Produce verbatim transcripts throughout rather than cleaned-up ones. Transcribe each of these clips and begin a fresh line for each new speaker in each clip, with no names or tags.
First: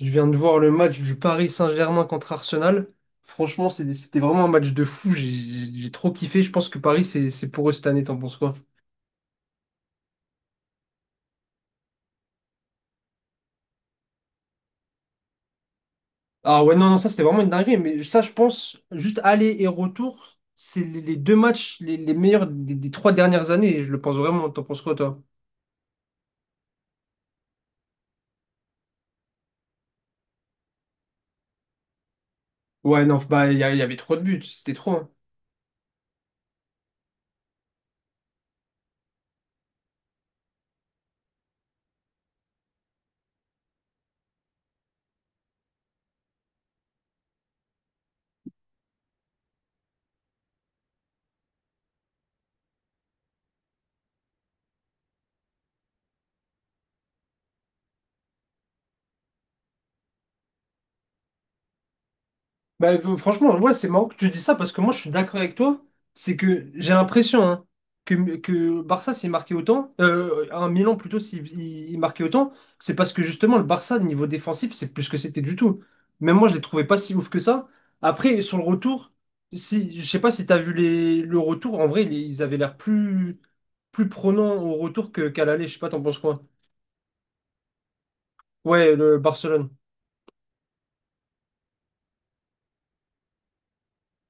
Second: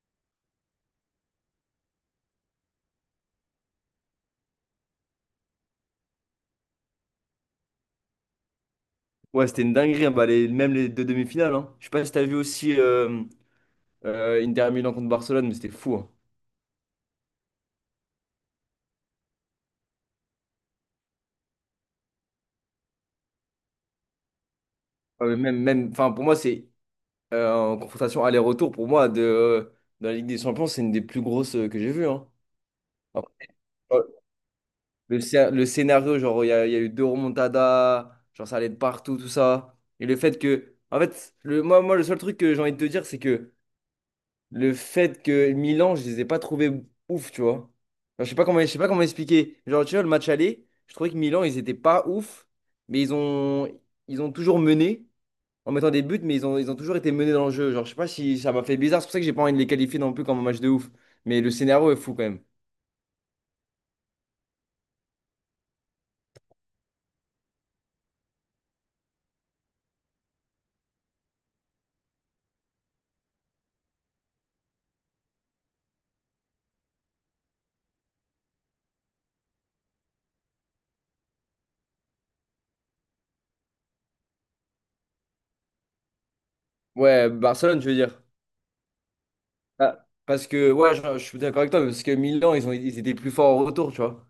Je viens de voir le match du Paris Saint-Germain contre Arsenal. Franchement, c'est- c'était vraiment un match de fou. J'ai j'ai- j'ai trop kiffé. Je pense que Paris, c'est c'est pour eux cette année. T'en penses quoi?
Ouais, c'était une dinguerie, hein. Bah, les- même les deux demi-finales. Hein. Je sais pas si t'as vu aussi euh, euh, Inter Milan contre Barcelone, mais c'était fou. Hein.
Ah ouais, non, non, ça, c'était vraiment une dinguerie. Mais ça, je pense, juste aller et retour, c'est les les deux matchs les, les meilleurs des, des trois dernières années. Je le pense vraiment. T'en penses quoi, toi?
Ah, mais même, même, enfin, pour moi, c'est euh, en confrontation aller-retour. Pour moi, de, euh, dans la Ligue des Champions, c'est une des plus grosses euh, que j'ai vues. Hein.
Ouais, non,
Après,
bah, il y, a- il y avait
euh,
trop de buts. C'était trop, hein.
le, scé- le scénario, genre, il y a, il y a eu deux remontadas, genre, ça allait de partout, tout ça. Et le fait que, en fait, le, moi, moi, le seul truc que j'ai envie de te dire, c'est que le fait que Milan, je les ai pas trouvés ouf, tu vois. Genre, je sais pas comment, je sais pas comment expliquer. Genre, tu vois, le match aller, je trouvais que Milan, ils étaient pas ouf, mais ils ont, ils ont toujours mené en mettant des buts, mais ils ont, ils ont toujours été menés dans le jeu. Genre, je sais pas si ça m'a fait bizarre. C'est pour ça que j'ai pas envie de les qualifier non plus comme un match de ouf. Mais le scénario est fou quand même.
Bah, euh, franchement, ouais, c'est marrant que tu dis ça parce que moi, je suis d'accord avec toi. C'est que j'ai l'impression, hein, que, que Barça s'est marqué autant, euh, un Milan plutôt s'il il- il marquait autant, c'est parce que justement, le Barça, niveau défensif, c'est plus ce que c'était du tout. Même moi, je les trouvais pas si ouf que ça. Après, sur le retour, si, je sais pas si t'as vu les, le retour, en vrai, ils ils avaient l'air plus, plus prenants au retour que, qu'à l'aller. Je sais pas, t'en penses quoi?
Ouais, Barcelone, je veux dire.
Ouais, le Barcelone.
Ah, parce que, ouais, je, je suis d'accord avec toi, parce que Milan, ils ont, ils étaient plus forts au retour, tu vois.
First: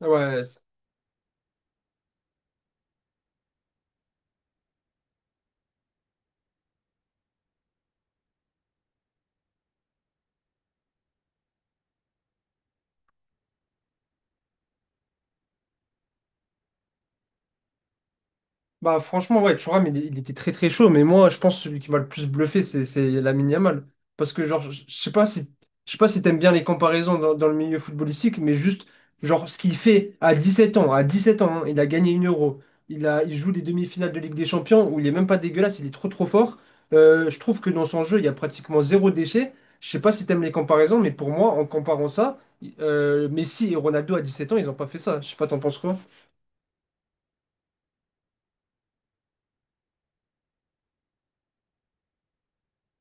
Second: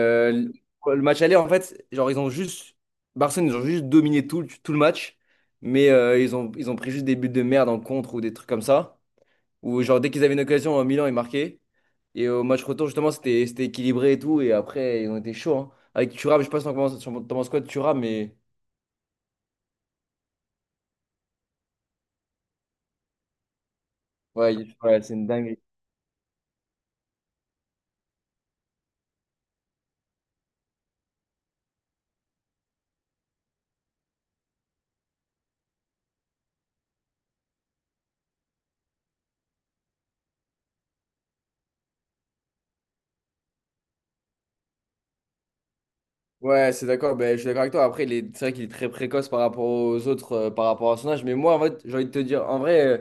Ouais.
le match aller, en fait, genre, ils ont juste. Barcelone, ils ont juste dominé tout, le- tout le match. Mais euh, ils ont, ils ont pris juste des buts de merde en contre ou des trucs comme ça. Ou genre, dès qu'ils avaient une occasion, euh, Milan, ils marquaient. Et au match retour, justement, c'était c'était équilibré et tout. Et après, ils ont été chauds. Hein. Avec Thuram, je sais pas si t'en penses t'en penses quoi de Thuram, mais
Bah franchement ouais Thuram, il, il était très très chaud, mais moi je pense que celui qui m'a le plus bluffé c'est c'est Lamine Yamal, parce que
ouais,
genre je
il-
je
ouais,
sais
c'est
pas
une
si
dinguerie.
je sais pas si t'aimes bien les comparaisons dans, dans le milieu footballistique mais juste genre ce qu'il fait à dix-sept ans à dix-sept ans, hein, il a gagné une Euro, il a il joue des demi-finales de Ligue des Champions où il est même pas dégueulasse, il est trop trop fort. Euh, je trouve que dans son jeu il y a pratiquement zéro déchet. Je sais pas si t'aimes les comparaisons, mais pour moi en comparant ça euh, Messi et Ronaldo à dix-sept ans ils ont pas fait ça, je sais pas, t'en penses quoi?
Ouais, c'est d'accord, ben, je suis d'accord avec toi. Après, il est- c'est vrai qu'il est très précoce par rapport aux autres, euh, par rapport à son âge. Mais moi, en fait, j'ai envie de te dire, en vrai, euh,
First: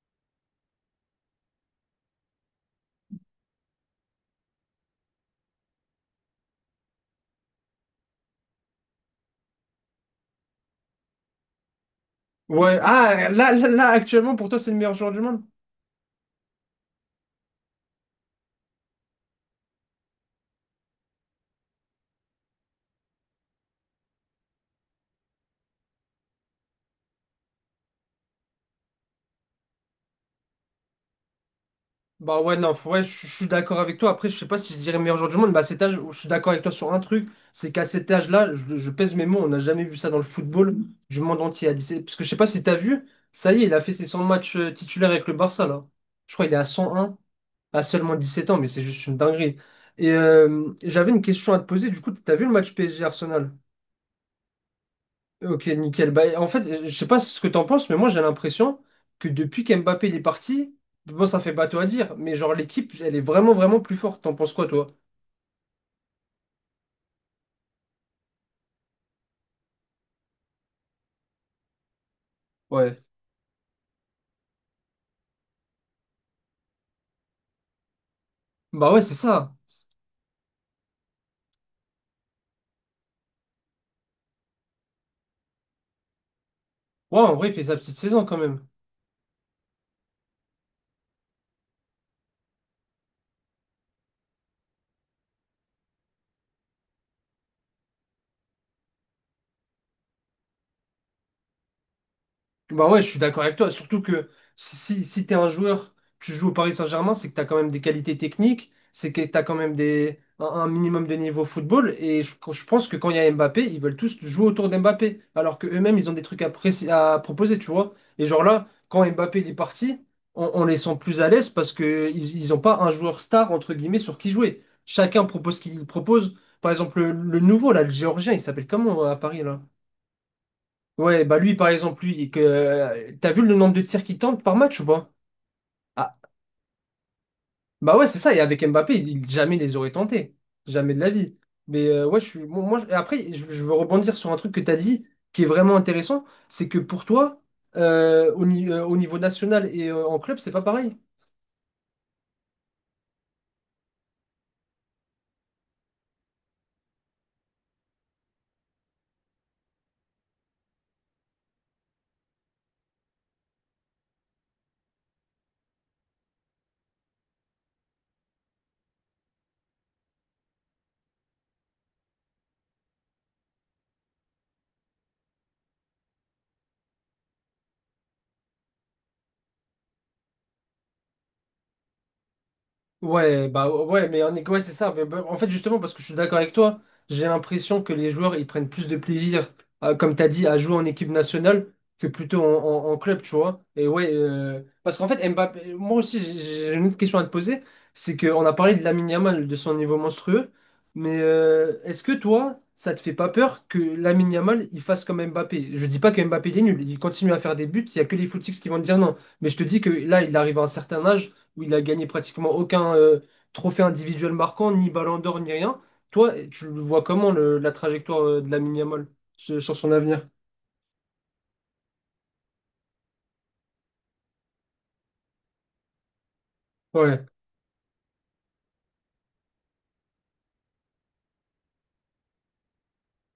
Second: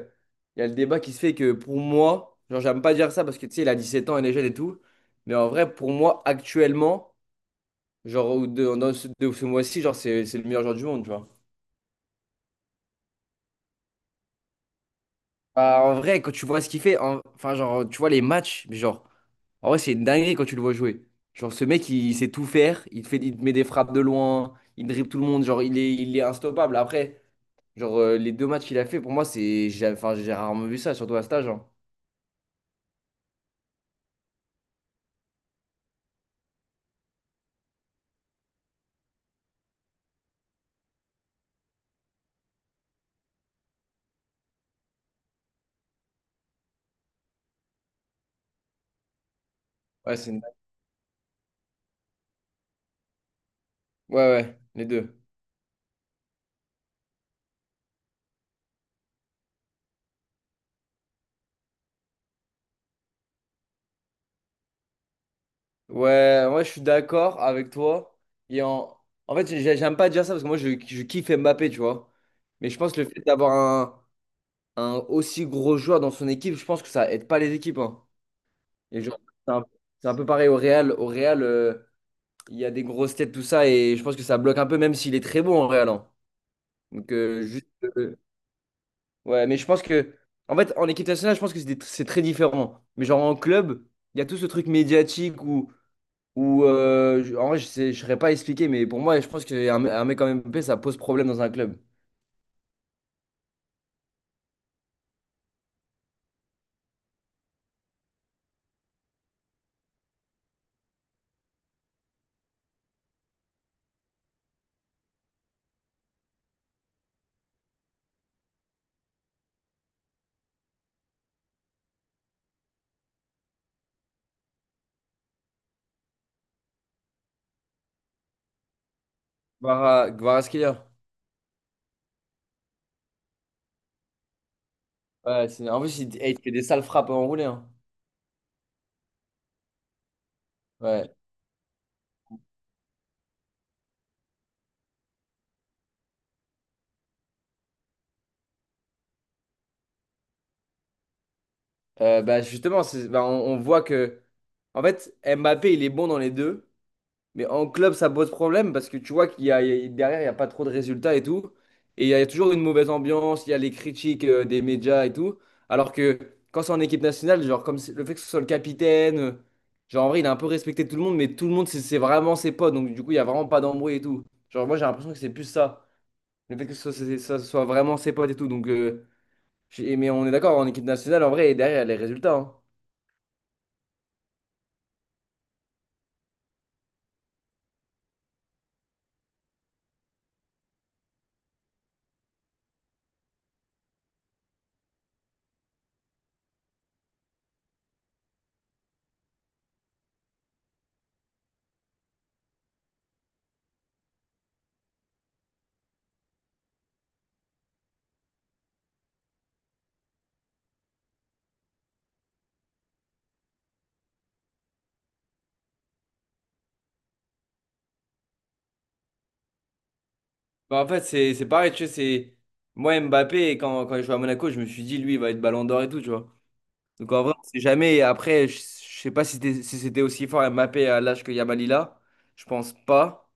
il y a le débat qui se fait que pour moi, genre, j'aime pas dire ça parce que tu sais, il a dix-sept ans, il est jeune et tout. Mais en vrai, pour moi, actuellement, genre, ou de, dans ce, de ce mois-ci, genre, c'est c'est le meilleur joueur du monde, tu vois.
Ouais, ah, là, là, là, actuellement, pour toi, c'est le meilleur joueur du monde?
Bah, en vrai, quand tu vois ce qu'il fait, en- enfin, genre, tu vois les matchs, mais genre, en vrai, c'est une dinguerie quand tu le vois jouer. Genre, ce mec, il il sait tout faire, il te fait, il te met des frappes de loin, il dribble tout le monde, genre, il est, il est instoppable. Après. Genre, euh, les deux matchs qu'il a fait, pour moi, c'est. J'ai enfin, j'ai rarement vu ça, surtout à stage. Hein.
Bah ouais, non, faut- ouais, je je suis d'accord avec toi. Après, je sais pas si je dirais meilleur joueur du monde, mais à cet âge, je suis d'accord avec toi sur un truc, c'est qu'à cet âge-là, je, je pèse mes mots, on n'a jamais vu ça dans le football du monde entier à dix-sept. Parce que je sais pas si t'as vu, ça y est, il a fait ses cent matchs euh, titulaires avec le Barça, là. Je crois qu'il est à cent un, à seulement dix-sept ans, mais c'est juste une dinguerie. Et
Ouais, c'est une-
euh, j'avais une question à te poser, du coup, t'as vu le match P S G-Arsenal?
ouais, ouais, les deux.
Ok, nickel. Bah, en fait, je sais pas ce que t'en penses, mais moi j'ai l'impression que depuis qu'Mbappé il est parti, bon, ça fait bateau à dire, mais genre l'équipe, elle est vraiment, vraiment plus forte. T'en penses quoi, toi?
Ouais, moi, je suis d'accord avec toi. Et en, en fait, j'ai- j'aime pas dire ça parce que moi, je, je kiffe Mbappé, tu vois. Mais je pense que
Ouais.
le fait d'avoir un, un aussi gros joueur dans son équipe, je pense que ça aide pas les équipes. Hein.
Bah ouais,
Et
c'est
genre, c'est
ça.
un, c'est un peu pareil au Real. Au Real, euh, il y a des grosses têtes, tout ça. Et je pense que ça bloque un peu, même s'il est très bon au Real. Hein. Donc,
Ouais, en
euh,
vrai, il fait
juste.
sa petite
Euh,
saison quand même.
Ouais, mais je pense que, en fait, en équipe nationale, je pense que c'est des- c'est très différent. Mais genre en club, il y a tout ce truc médiatique où, où euh, je- en vrai, je sais, je saurais pas expliquer, mais pour moi, je pense qu'un un mec comme Mbappé, ça pose problème dans un club.
Bah ouais, je suis d'accord avec toi. Surtout que si, si, si t'es un joueur, tu joues au Paris Saint-Germain, c'est que t'as quand même des qualités techniques, c'est que t'as quand même des, un, un minimum de niveau football. Et je, je pense que quand il y a Mbappé, ils veulent tous jouer autour d'Mbappé. Alors que eux-mêmes, ils ont des trucs à, préci- à proposer, tu vois. Et genre là, quand Mbappé il est parti, on, on les sent plus à l'aise parce que ils, ils ont pas un joueur star, entre guillemets, sur qui jouer. Chacun propose ce qu'il propose. Par exemple, le, le nouveau, là, le Géorgien, il s'appelle comment euh, à Paris, là?
Kvara- Kvaratskhelia.
Ouais, bah lui, par exemple, lui, que, euh, t'as vu le nombre de tirs qu'il tente par match ou pas?
Ouais, c'est, en plus,
Ah,
il, eh, il fait des sales frappes enroulées. Hein.
bah ouais, c'est ça. Et avec Mbappé, il, il- jamais les aurait tentés. Jamais de la
Ouais.
vie. Mais euh, ouais, je suis, bon, moi, je- après, je, je veux rebondir sur un truc que t'as dit qui est vraiment intéressant. C'est que pour toi, euh, au, ni- euh, au niveau national et euh, en club, c'est pas pareil.
Euh, bah, justement, c'est- bah, on, on voit que, en fait, Mbappé, il est bon dans les deux. Mais en club, ça pose problème parce que tu vois qu'il y a, il y a- derrière, il n'y a pas trop de résultats et tout. Et il y a toujours une mauvaise ambiance, il y a les critiques euh, des médias et tout. Alors que quand c'est en équipe nationale, genre, comme c'est- le fait que ce soit le capitaine, euh, genre, en vrai, il a un peu respecté tout le monde, mais tout le monde, c'est c'est vraiment ses potes. Donc, du coup, il n'y a vraiment pas d'embrouille et tout. Genre, moi, j'ai l'impression que c'est plus ça. Le fait que ce soit, c'est- ça soit vraiment ses potes et tout. Donc, euh, j'ai- mais on est d'accord, en équipe nationale, en vrai, derrière, il y a les résultats. Hein.
Ouais, bah ouais, mais en est- ouais, c'est ça. Mais bah, en fait, justement, parce que je suis d'accord avec toi, j'ai l'impression que les joueurs ils prennent plus de plaisir, à- comme tu as dit, à jouer en équipe nationale que plutôt en, en- en club, tu vois. Et ouais, euh, parce qu'en fait, Mbappé, moi aussi, j'ai j'ai une autre question à te poser. C'est qu'on a parlé de Lamine Yamal, de son niveau monstrueux, mais euh, est-ce que toi, ça te fait pas peur que Lamine Yamal il fasse comme Mbappé? Je dis pas que Mbappé il est nul, il continue à faire des buts, il y a que les footix qui vont te dire non. Mais je te dis que là, il arrive à un certain âge où il a gagné pratiquement aucun euh, trophée individuel marquant, ni Ballon d'Or, ni rien. Toi, tu le vois comment le- la trajectoire euh, de la Yamal sur, sur son avenir?
Bah, en fait, c'est c'est pareil, tu sais, c'est... Moi, Mbappé, quand, quand il jouait à Monaco, je me suis dit, lui, il va être ballon d'or et tout, tu vois. Donc, en
Ouais.
vrai, on sait jamais. Et après, je, je sais pas si c'était si c'était aussi fort Mbappé à l'âge que Yamal il a. Je pense pas.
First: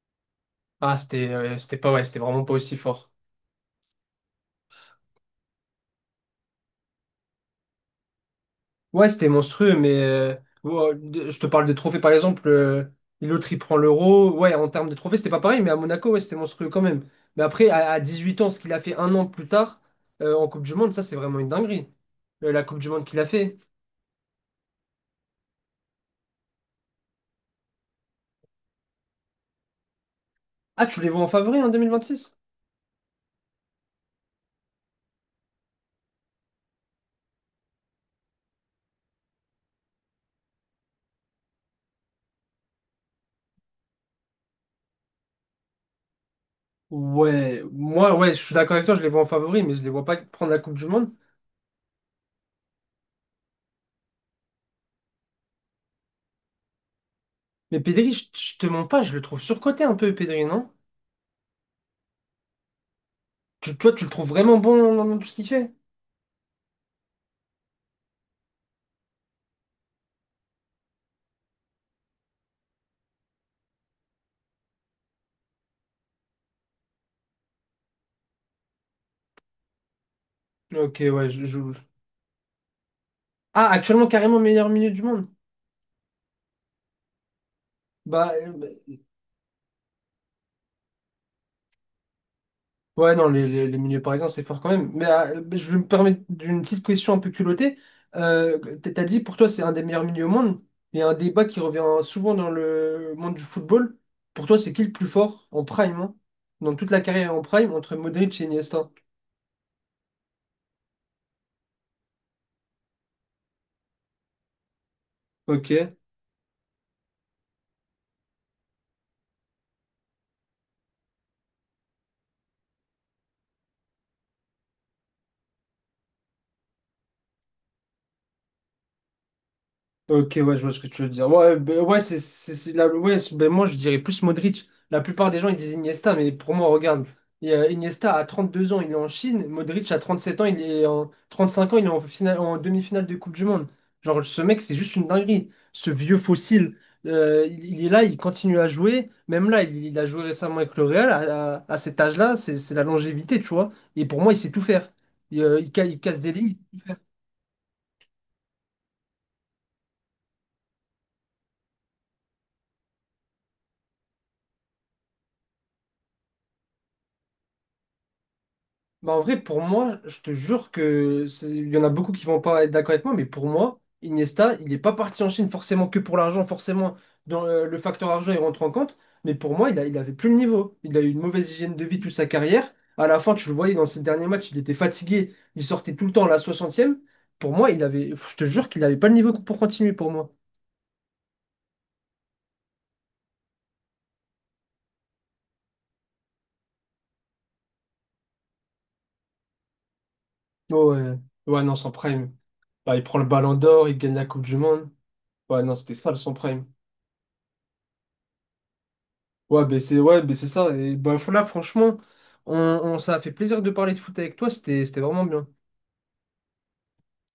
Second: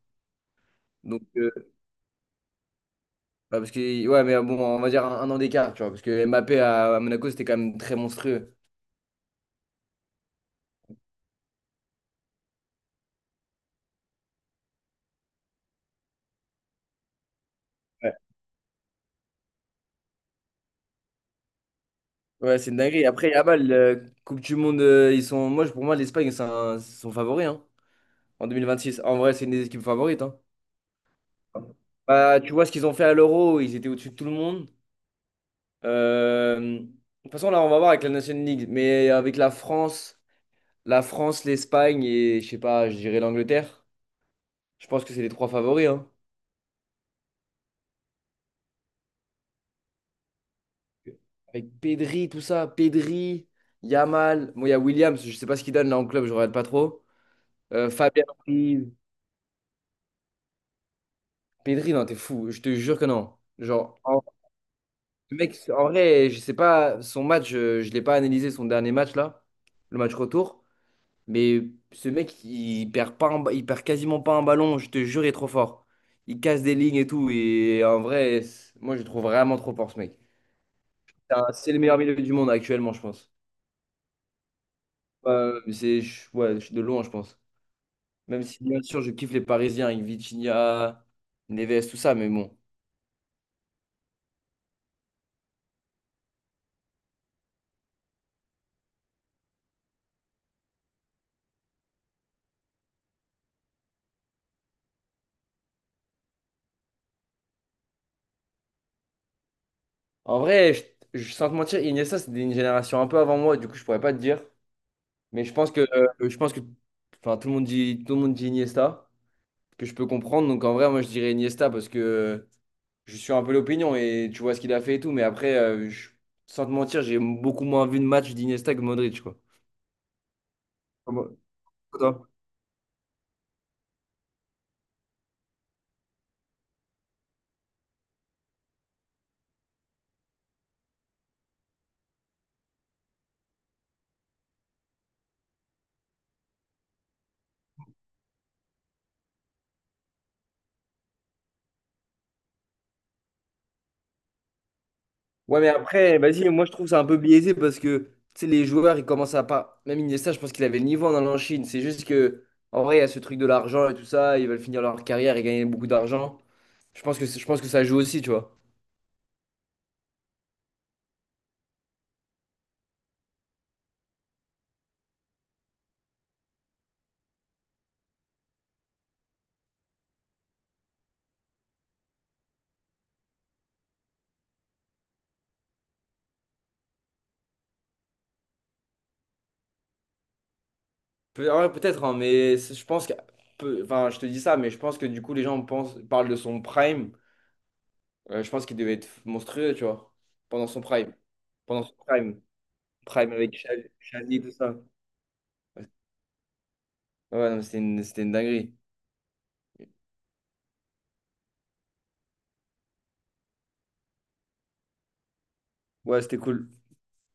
Ah,
Donc,
c'était
euh,
euh, c'était pas ouais, c'était vraiment pas aussi fort.
bah, parce que... Ouais, mais bon, on va dire un, un an d'écart, tu vois. Parce que Mbappé à, à Monaco, c'était quand même très monstrueux.
Ouais, c'était monstrueux, mais euh, ouais, de- je te parle des trophées par exemple. euh, l'autre il prend l'euro. Ouais, en termes de trophées, c'était pas pareil, mais à Monaco, ouais, c'était monstrueux quand même. Mais après, à, à
Ouais,
dix-huit ans, ce qu'il a fait un an plus tard euh, en Coupe du Monde, ça c'est vraiment une dinguerie. Euh,
Ouais,
la
c'est une
Coupe du Monde
dinguerie.
qu'il a
Après,
fait.
Yamal, euh, Coupe du Monde, euh, ils sont... Moi, je- pour moi, l'Espagne, c'est un- c'est son favori, hein, en six En vrai, c'est une des équipes favorites, hein.
Ah, tu les vois en favori en deux mille vingt-six?
Bah, tu vois ce qu'ils ont fait à l'Euro, ils étaient au-dessus de tout le monde. Euh, de toute façon, là, on va voir avec la Nation League, mais avec la France, la France, l'Espagne et je sais pas, je dirais l'Angleterre. Je pense que c'est les trois favoris, hein.
Ouais, moi, ouais, je suis d'accord avec toi, je les vois en favori, mais je les vois pas prendre la Coupe du Monde.
Avec Pedri, tout ça, Pedri, Yamal, bon, il y a Williams, je sais pas ce qu'il donne là en club, je regarde pas trop.
Mais
Euh,
Pedri,
Fabien
je, je te
Ruiz.
mens pas, je le trouve surcoté un peu, Pedri, non?
Pedri, non, t'es fou, je te jure que non.
Tu, toi,
Genre,
tu le
en-
trouves vraiment bon dans, dans tout ce
le
qu'il
mec,
fait?
en vrai, je sais pas, son match, euh, je l'ai pas analysé, son dernier match là, le match retour. Mais ce mec, il perd pas un ba- il perd quasiment pas un ballon, je te jure, il est trop fort. Il casse des lignes et tout. Et en vrai, c'est- moi, je le trouve vraiment trop fort, ce mec.
Ok, ouais,
C'est
je,
un-
je-
c'est le meilleur milieu du monde actuellement, je pense.
ah, actuellement, carrément meilleur milieu du monde.
Euh, c'est, je- ouais, je suis de loin, je pense.
Bah,
Même si, bien
euh.
sûr, je kiffe les Parisiens avec Vitinha, Neves, tout ça, mais bon.
Ouais, non, les, les, les milieux parisiens, c'est fort quand même. Mais euh, je vais me permettre d'une petite question un peu culottée. Euh, t- t'as dit pour toi, c'est un des meilleurs milieux au monde. Il y a un débat qui revient souvent dans le monde du football. Pour toi, c'est qui le plus fort en prime, hein, dans toute la carrière en prime, entre Modric et Iniesta?
En vrai, je, je- sans te mentir, Iniesta, c'est une génération un peu avant moi, du coup, je pourrais pas te dire. Mais je pense que,
Ok.
euh, je pense que, enfin, tout le monde dit, tout le monde dit Iniesta, que je peux comprendre. Donc, en vrai, moi, je dirais Iniesta parce que. Je suis un peu l'opinion et tu vois ce qu'il a fait et tout. Mais après, euh, je- sans te mentir, j'ai beaucoup moins vu de match d'Iniesta que Modric, quoi.
Ok, ouais, je vois ce que tu veux dire.
Comment-
Ouais, ben, ouais, c'est,
Toi
c'est, c'est la- ouais, c'est- ben, moi, je dirais plus Modric. La plupart des gens, ils disent Iniesta, mais pour moi, regarde, il y a Iniesta à trente-deux ans, il est en Chine. Modric à trente-sept ans, il est en trente-cinq ans, il est en finale, en demi-finale de Coupe du Monde. Genre, ce mec, c'est juste une dinguerie. Ce vieux fossile, euh, il, il est là, il continue à jouer. Même là, il, il a joué récemment avec le Real. À, à- à cet âge-là, c'est c'est la longévité, tu vois. Et pour moi, il sait tout faire. Il, euh,
Ouais, mais
il ca- il
après,
casse des
vas-y,
lignes.
moi je trouve que c'est un peu biaisé parce que tu sais, les joueurs, ils commencent à pas. Même Iniesta, je pense qu'il avait le niveau en allant en Chine. C'est juste que, en vrai, il y a ce truc de l'argent et tout ça. Ils veulent finir leur carrière et gagner beaucoup d'argent. Je pense que, c'est- je pense que ça joue aussi, tu vois.
Bah en vrai, pour moi, je te jure que c'est- il y en a beaucoup qui vont pas être d'accord avec moi, mais pour moi, Iniesta, il n'est pas parti en Chine forcément que pour l'argent, forcément, dans euh, le facteur argent, il rentre en compte, mais pour moi, il a, il avait plus le niveau. Il a eu une mauvaise hygiène de vie toute sa carrière. À la fin, tu le voyais dans ses derniers matchs, il était fatigué, il sortait tout le temps à la soixantième. Pour moi, il avait, je te jure qu'il n'avait pas le niveau pour continuer pour moi.
Peut- ouais, peut-être, hein, mais c'est- je pense que. peu- Enfin, je te dis ça, mais je pense que du coup, les gens pensent, parlent de son prime. Euh, je pense qu'il devait être monstrueux, tu vois, pendant son
Oh,
prime.
ouais, ouais, non,
Pendant
sans
son
prime.
prime.
Bah, il prend le
Prime avec
ballon
Xavi,
d'or, il gagne la Coupe
Xavi, tout
du
ça.
Monde. Ouais, non, c'était ça le sans prime.
Ouais, non, mais c'était une, c'était une dinguerie.
Ouais, ben c'est ouais, ben c'est ça. Et ben, là, franchement, on, on- ça a fait plaisir de parler de foot avec toi. C'était, c'était vraiment bien.
Ouais, c'était cool.